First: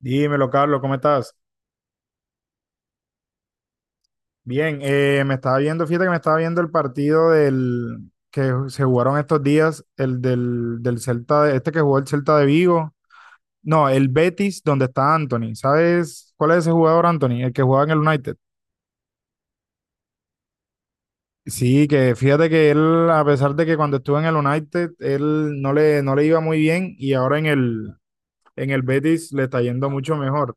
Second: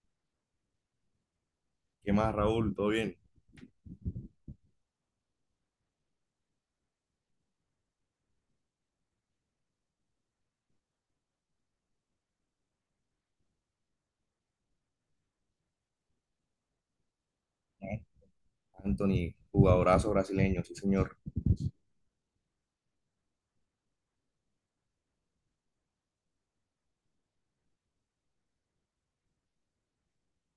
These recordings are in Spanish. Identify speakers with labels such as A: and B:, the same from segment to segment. A: Dímelo, Carlos, ¿cómo estás?
B: ¿Qué más, Raúl? ¿Todo bien?
A: Bien, me estaba viendo, fíjate que me estaba viendo el partido del que se jugaron estos días, el del Celta, este que jugó el Celta de Vigo, no, el Betis, donde está Anthony. ¿Sabes cuál es ese jugador, Anthony? El que jugaba en el
B: Eh,
A: United.
B: Anthony, jugadorazo brasileño, sí, señor.
A: Sí, que fíjate que él, a pesar de que cuando estuvo en el United, él no le iba muy bien y ahora en el Betis le está yendo mucho mejor.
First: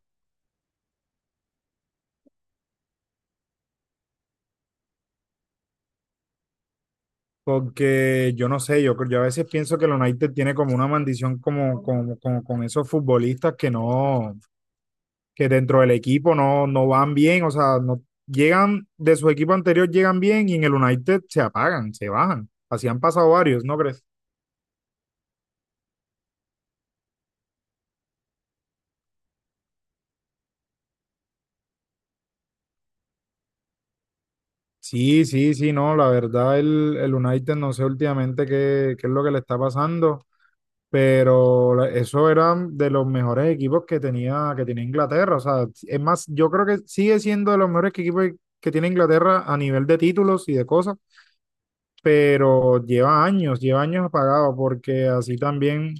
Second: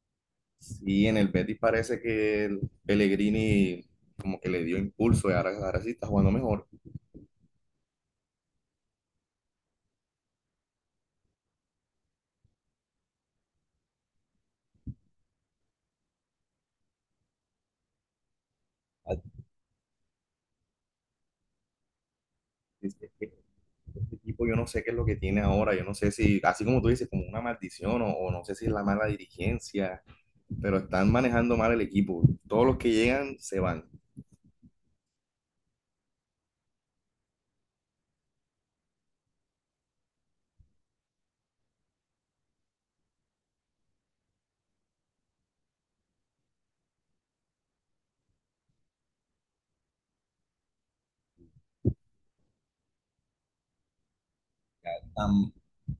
B: Sí, en el Betis parece que el Pellegrini como que le dio impulso y ahora, ahora sí está jugando mejor.
A: Porque yo no sé, yo a veces pienso que el United tiene como una maldición como con esos futbolistas que no, que dentro del equipo no van bien, o sea, no llegan de su equipo anterior, llegan bien y en el United se apagan, se bajan. Así
B: Es
A: han
B: que
A: pasado varios, ¿no crees?
B: Este equipo yo no sé qué es lo que tiene ahora, yo no sé si, así como tú dices, como una maldición o no sé si es la mala dirigencia, pero están manejando mal el equipo. Todos los que llegan se van.
A: Sí, sí, sí, no, la verdad el United no sé últimamente qué es lo que le está pasando. Pero eso eran de los mejores equipos que tenía, Inglaterra. O sea, es más, yo creo que sigue siendo de los mejores equipos que tiene Inglaterra a nivel de títulos y de cosas, pero lleva años apagado, porque así también,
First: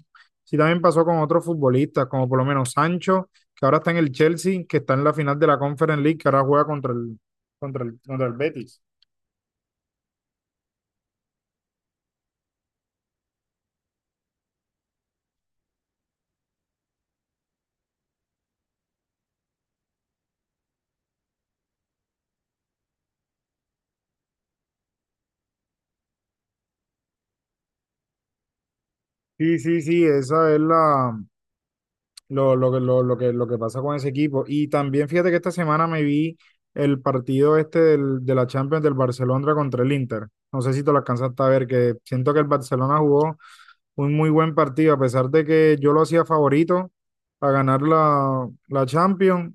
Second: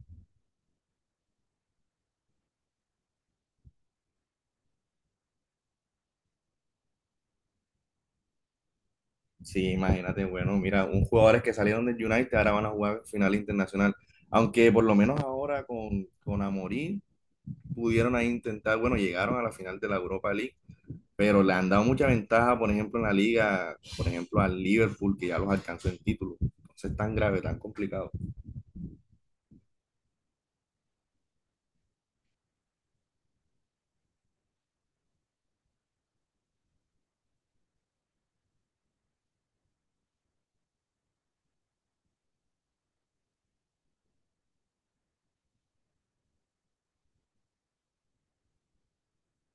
A: sí también pasó con otros futbolistas, como por lo menos Sancho, que ahora está en el Chelsea, que está en la final de la Conference League, que ahora juega contra el, contra el Betis.
B: Sí, imagínate, bueno, mira, un jugadores que salieron del United ahora van a jugar final internacional. Aunque por lo menos ahora con Amorim pudieron ahí intentar, bueno, llegaron a la final de la Europa League, pero le han dado mucha ventaja, por ejemplo, en la liga, por ejemplo, al Liverpool, que ya los alcanzó en título. Entonces, tan grave, tan complicado.
A: Sí, sí, sí, esa es la, lo que pasa con ese equipo. Y también fíjate que esta semana me vi el partido este de la Champions del Barcelona contra el Inter. No sé si te lo alcanzaste a ver, que siento que el Barcelona jugó un muy buen partido, a pesar de que yo lo hacía favorito a ganar la Champions,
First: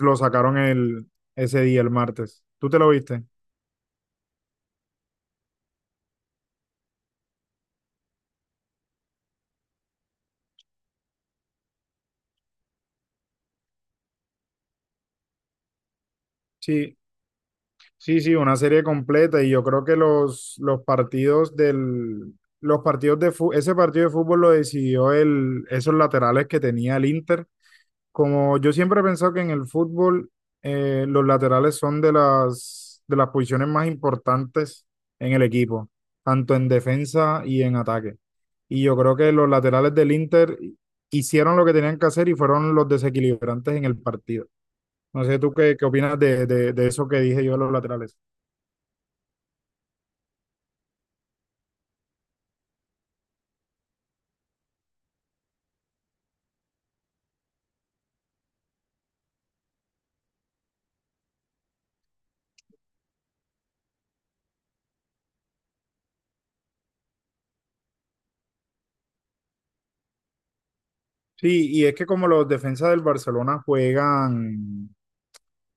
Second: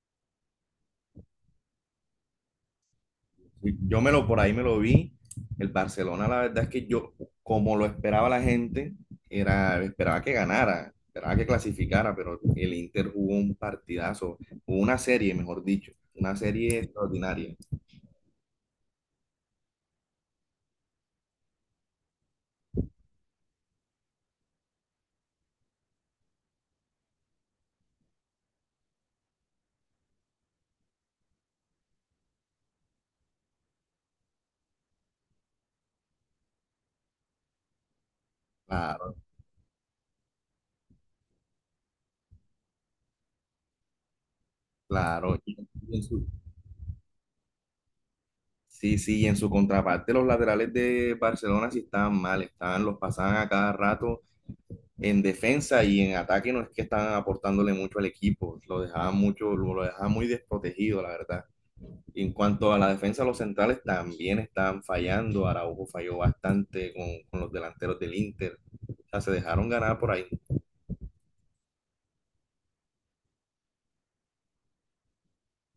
A: lo sacaron ese día, el martes. ¿Tú te lo viste?
B: Yo me lo vi. El Barcelona, la verdad es que yo, como lo esperaba la gente, era, esperaba que ganara, esperaba que clasificara, pero el Inter jugó un partidazo, jugó una serie, mejor dicho, una serie
A: Sí,
B: extraordinaria.
A: sí, sí, una serie completa y yo creo que los partidos ese partido de fútbol lo decidió esos laterales que tenía el Inter. Como yo siempre he pensado que en el fútbol los laterales son de las posiciones más importantes en el equipo, tanto en defensa y en ataque. Y yo
B: Claro,
A: creo que los laterales del Inter hicieron lo que tenían que hacer y fueron los desequilibrantes en el partido. No
B: claro.
A: sé tú qué
B: En
A: opinas
B: su-
A: de eso que dije yo de los laterales.
B: sí, sí, y en su contraparte, los laterales de Barcelona sí estaban mal, estaban, los pasaban a cada rato en defensa y en ataque no es que estaban aportándole mucho al equipo, lo dejaban mucho, lo dejaban muy desprotegido, la verdad. En cuanto a la defensa, los centrales también están fallando. Araujo falló bastante con los delanteros del Inter. O sea, se dejaron ganar por ahí.
A: Sí, y es que como los defensas del Barcelona juegan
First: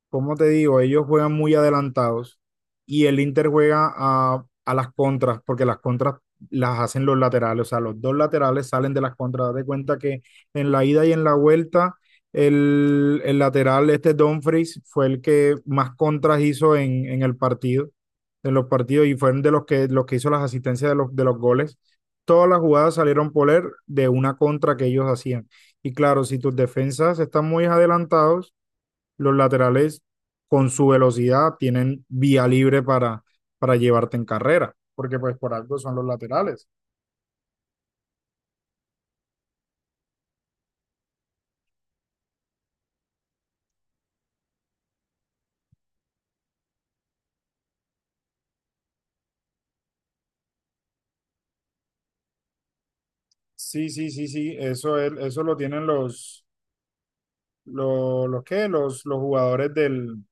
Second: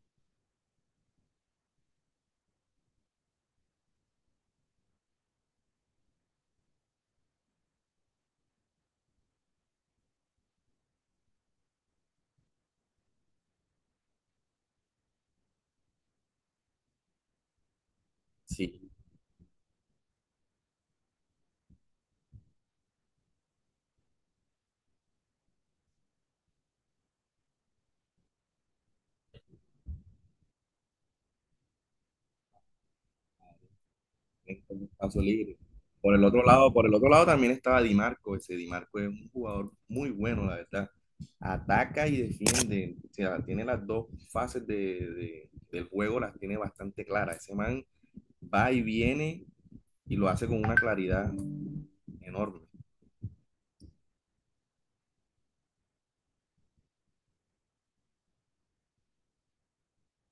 A: como te digo, ellos juegan muy adelantados y el Inter juega a las contras, porque las contras las hacen los laterales, o sea, los dos laterales salen de las contras. Date cuenta que en la ida y en la vuelta, el lateral, este Dumfries, fue el que más contras hizo en el partido, en los
B: Sí,
A: partidos, y fueron de los que hizo las asistencias de los goles. Todas las jugadas salieron por él de una contra que ellos hacían. Y claro, si tus defensas están muy adelantados, los laterales con su velocidad tienen vía libre para llevarte en
B: en
A: carrera,
B: un
A: porque
B: espacio
A: pues por
B: libre.
A: algo son los
B: Por el otro
A: laterales.
B: lado, por el otro lado también estaba Di Marco. Ese Di Marco es un jugador muy bueno, la verdad. Ataca y defiende. O sea, tiene las dos fases del juego, las tiene bastante claras. Ese man va y viene y lo hace con una claridad enorme.
A: Sí, sí, sí, sí, eso, es, eso lo tienen los jugadores del,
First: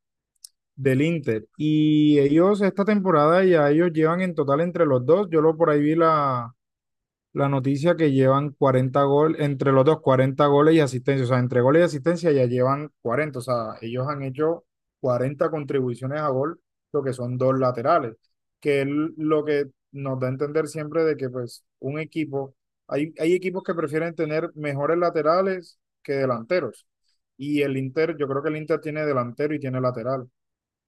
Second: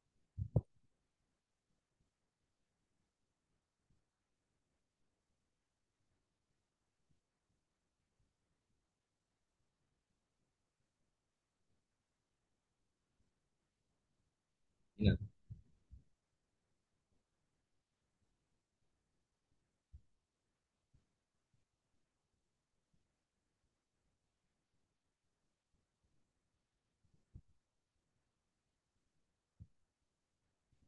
A: del Inter. Y ellos esta temporada ya ellos llevan en total entre los dos, yo lo por ahí vi la noticia que llevan 40 goles, entre los dos 40 goles y asistencia, o sea, entre goles y asistencia ya llevan 40, o sea, ellos han hecho
B: Mira,
A: 40 contribuciones a gol, lo que son dos laterales, que es lo que nos da a entender siempre de que pues un equipo, hay equipos que prefieren tener mejores laterales que delanteros, y el Inter, yo creo que el Inter tiene delantero y tiene lateral,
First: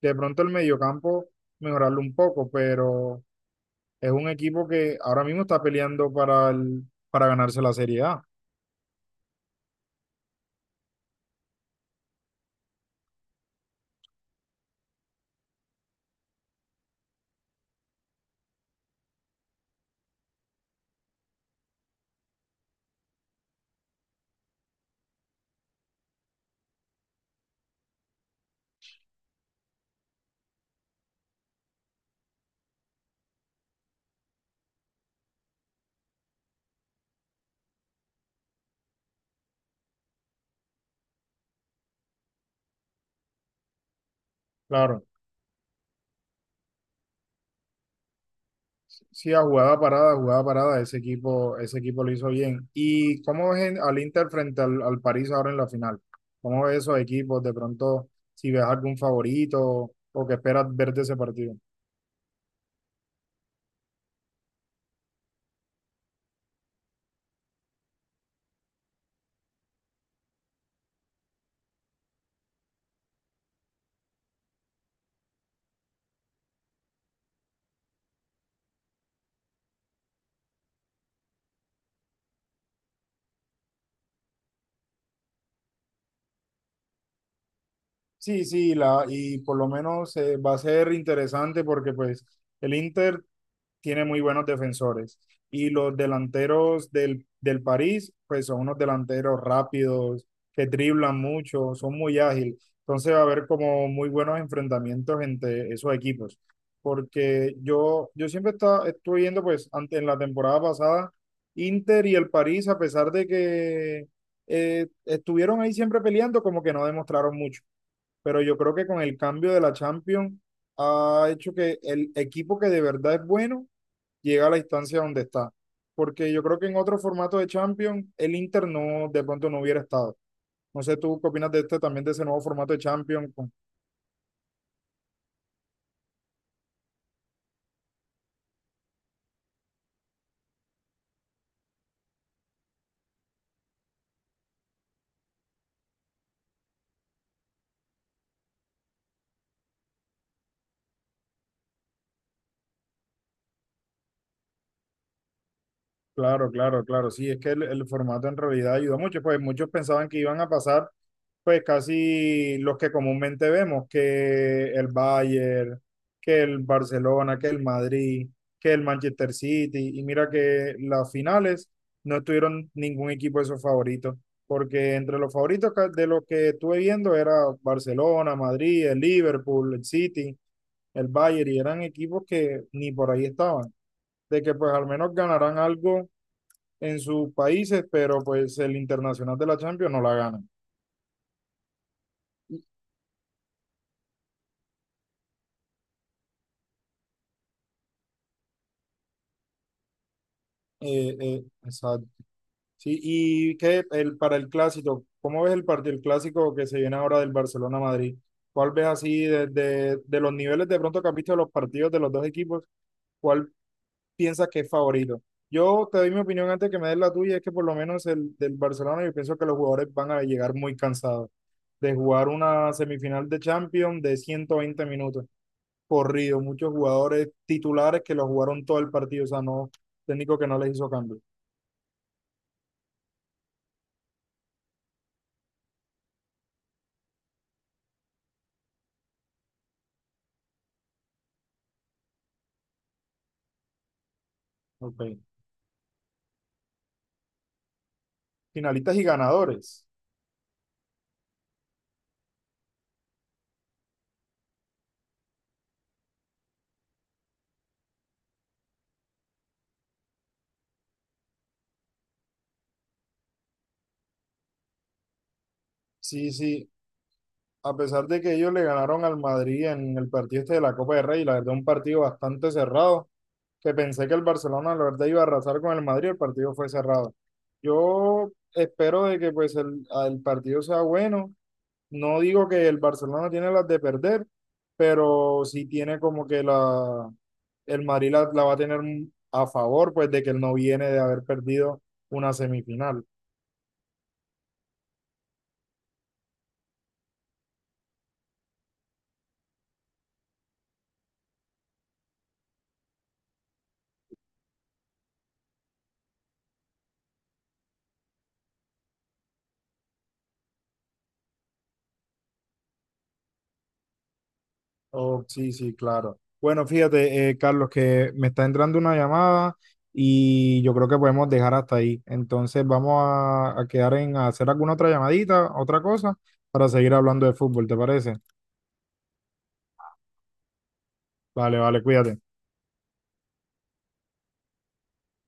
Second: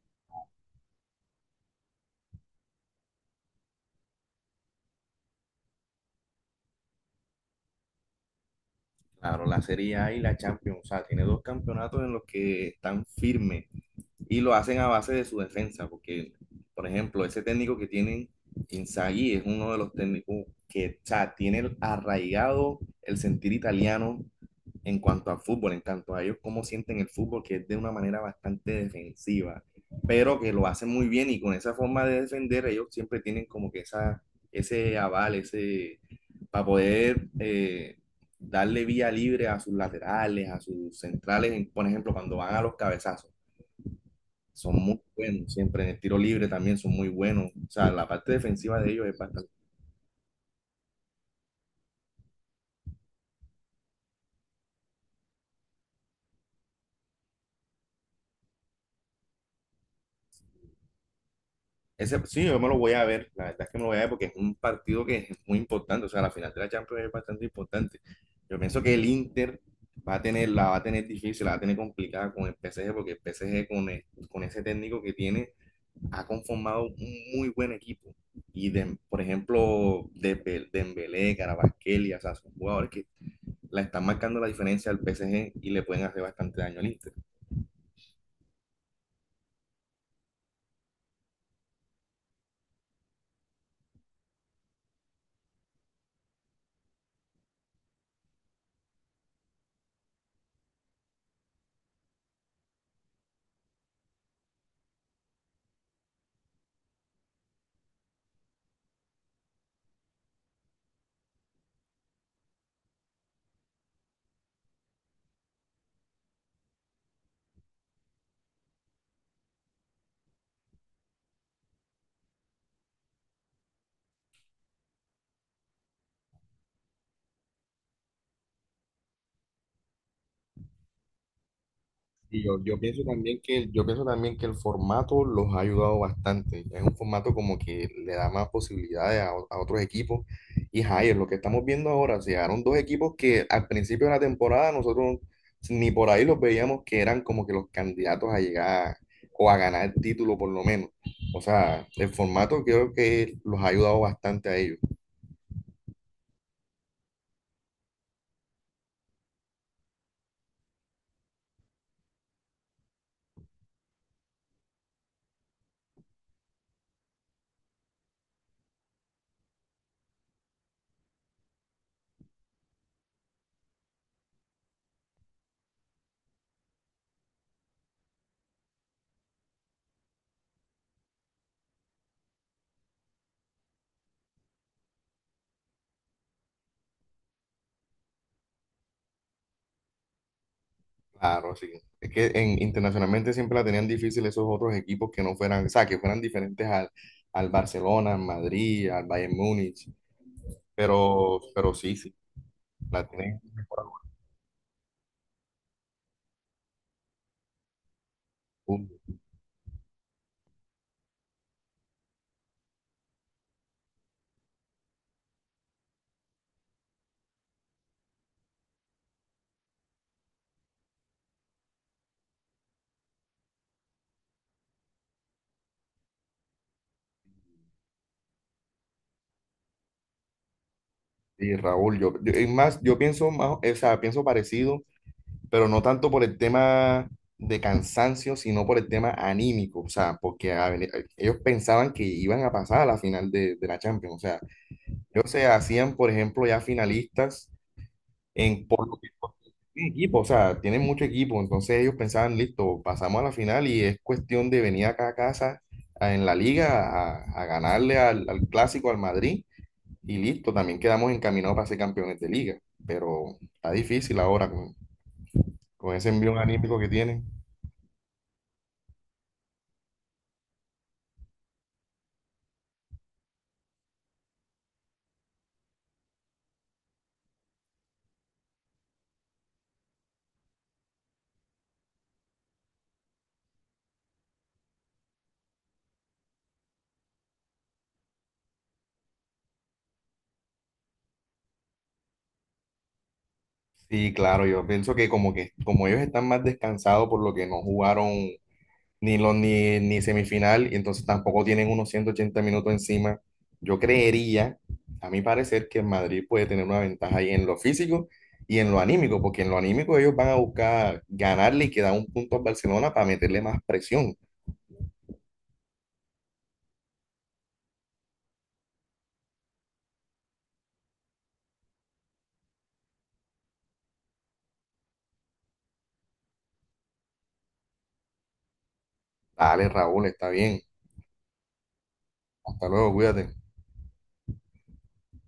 A: de pronto el mediocampo mejorarlo un poco, pero es un equipo que ahora mismo está peleando para, para ganarse la Serie A.
B: claro, la Serie A y la Champions, o sea, tiene dos campeonatos en los que están firmes y lo hacen a base de su defensa, porque, por ejemplo, ese técnico que tienen Inzaghi es uno de los técnicos que o sea, tiene arraigado el sentir italiano en cuanto al fútbol, en cuanto a ellos cómo sienten el fútbol, que es de una manera bastante defensiva, pero que lo hacen muy bien y con esa forma de defender ellos siempre tienen como que esa, ese aval, ese, para poder darle vía libre a sus laterales, a sus centrales, por ejemplo, cuando van a los cabezazos. Son muy
A: Claro,
B: buenos siempre. En el tiro libre también son muy buenos. O sea, la parte defensiva de ellos es
A: sí,
B: bastante.
A: a jugada parada, ese equipo lo hizo bien. ¿Y cómo ves al Inter frente al París ahora en la final? ¿Cómo ves esos equipos? De pronto, si ves algún favorito o que esperas ver de ese partido.
B: Ese, sí, yo me lo voy a ver. La verdad es que me lo voy a ver porque es un partido que es muy importante. O sea, la final de la Champions es bastante importante. Yo pienso que el Inter va a tener, la va a tener difícil, la va a tener complicada con el PSG porque el PSG con ese técnico que tiene ha conformado un muy buen equipo. Y de, por ejemplo, Dembélé, Kvaratskhelia, o sea, son jugadores que la están marcando la diferencia al PSG y le pueden hacer bastante daño al Inter.
A: Sí, sí, la, y por lo menos va a ser interesante porque pues el Inter tiene muy buenos defensores. Y los delanteros del París, pues son unos delanteros rápidos, que driblan mucho, son muy ágiles. Entonces va a haber como muy buenos enfrentamientos entre esos equipos. Porque yo siempre estuve viendo, pues, en la temporada pasada, Inter y el París, a pesar de que estuvieron ahí siempre peleando, como que no demostraron mucho. Pero yo creo que con el cambio de la Champions ha hecho que el equipo que de verdad es bueno llega a la instancia donde está. Porque yo creo que en otro formato de Champions, el Inter no, de pronto no hubiera estado. No sé tú qué opinas de este también, de ese nuevo
B: Y yo,
A: formato de
B: yo pienso
A: Champions.
B: también que, yo pienso también que el formato los ha ayudado bastante. Es un formato como que le da más posibilidades a otros equipos. Y Jair, lo que estamos viendo ahora, se llegaron dos equipos que al principio de la temporada nosotros ni por ahí los veíamos que eran como que los candidatos a llegar o a ganar el título por lo menos. O sea, el formato creo que los ha ayudado bastante a ellos.
A: Claro, claro, claro. Sí, es que el formato en realidad ayudó mucho. Pues muchos pensaban que iban a pasar, pues casi los que comúnmente vemos, que el Bayern, que el Barcelona, que el Madrid, que el Manchester City. Y mira que las finales no estuvieron ningún equipo de sus favoritos, porque entre los favoritos de los que estuve viendo era Barcelona, Madrid, el Liverpool, el City, el Bayern, y eran equipos que ni por ahí estaban, de que pues al menos ganarán algo en sus países, pero pues el internacional de la Champions no la gana.
B: Claro, sí. Es que en, internacionalmente siempre la tenían difícil esos otros equipos que no fueran, o sea, que fueran diferentes al, al Barcelona, al Madrid, al Bayern Múnich, pero sí,
A: Exacto.
B: sí,
A: Sí,
B: la tienen
A: y qué
B: mejorada.
A: para el clásico, ¿cómo ves el partido, el clásico que se viene ahora del Barcelona-Madrid? ¿Cuál ves así desde de los niveles de pronto que has visto de los partidos de los dos equipos? ¿Cuál piensas que es favorito? Yo te doy mi opinión antes que me des la tuya, es que por lo menos el del Barcelona, yo pienso que los jugadores van a llegar muy cansados de jugar una semifinal de Champions de 120 minutos corrido, muchos jugadores titulares que lo jugaron todo el partido, o sea, no, técnico que no les hizo cambio.
B: Sí, Raúl, es más, yo pienso más, o sea, pienso parecido, pero no tanto por el tema de cansancio, sino por el tema anímico, o sea, porque a ver, ellos pensaban que iban a pasar a la final de la Champions, o sea,
A: Ok.
B: ellos se hacían, por ejemplo, ya finalistas en por
A: Finalistas y ganadores.
B: tiene equipo, o sea, tienen mucho equipo, entonces ellos pensaban, listo, pasamos a la final y es cuestión de venir acá a casa a- en la liga a ganarle al, al clásico, al Madrid, y listo, también quedamos encaminados para ser campeones de liga, pero está difícil ahora con ese
A: Sí,
B: envío
A: sí,
B: anímico que tienen.
A: a pesar de que ellos le ganaron al Madrid en el partido este de la Copa del Rey, la verdad, un partido bastante cerrado, que pensé que el Barcelona, la verdad, iba a arrasar con el Madrid, el partido fue cerrado. Yo espero de que pues el partido sea bueno. No digo que el Barcelona tiene las de perder, pero sí tiene como que la, el Madrid la va a tener a favor, pues de que él no viene de haber perdido una semifinal.
B: Sí, claro, yo pienso que como ellos están más descansados por lo que no jugaron ni, los, ni, ni semifinal, y entonces tampoco tienen unos 180 minutos encima. Yo creería, a mi parecer, que el Madrid puede tener una ventaja ahí en lo físico y en lo anímico, porque en lo anímico ellos van a buscar ganarle y quedar un punto a Barcelona para meterle más presión.
A: Oh, sí, sí, claro. Bueno, fíjate, Carlos, que me está entrando una llamada y yo creo que podemos dejar hasta ahí. Entonces vamos a quedar en hacer alguna otra llamadita, otra cosa, para seguir hablando de fútbol, ¿te parece?
B: Dale, Raúl, está bien.
A: Vale, vale, cuídate.
B: Hasta luego, cuídate.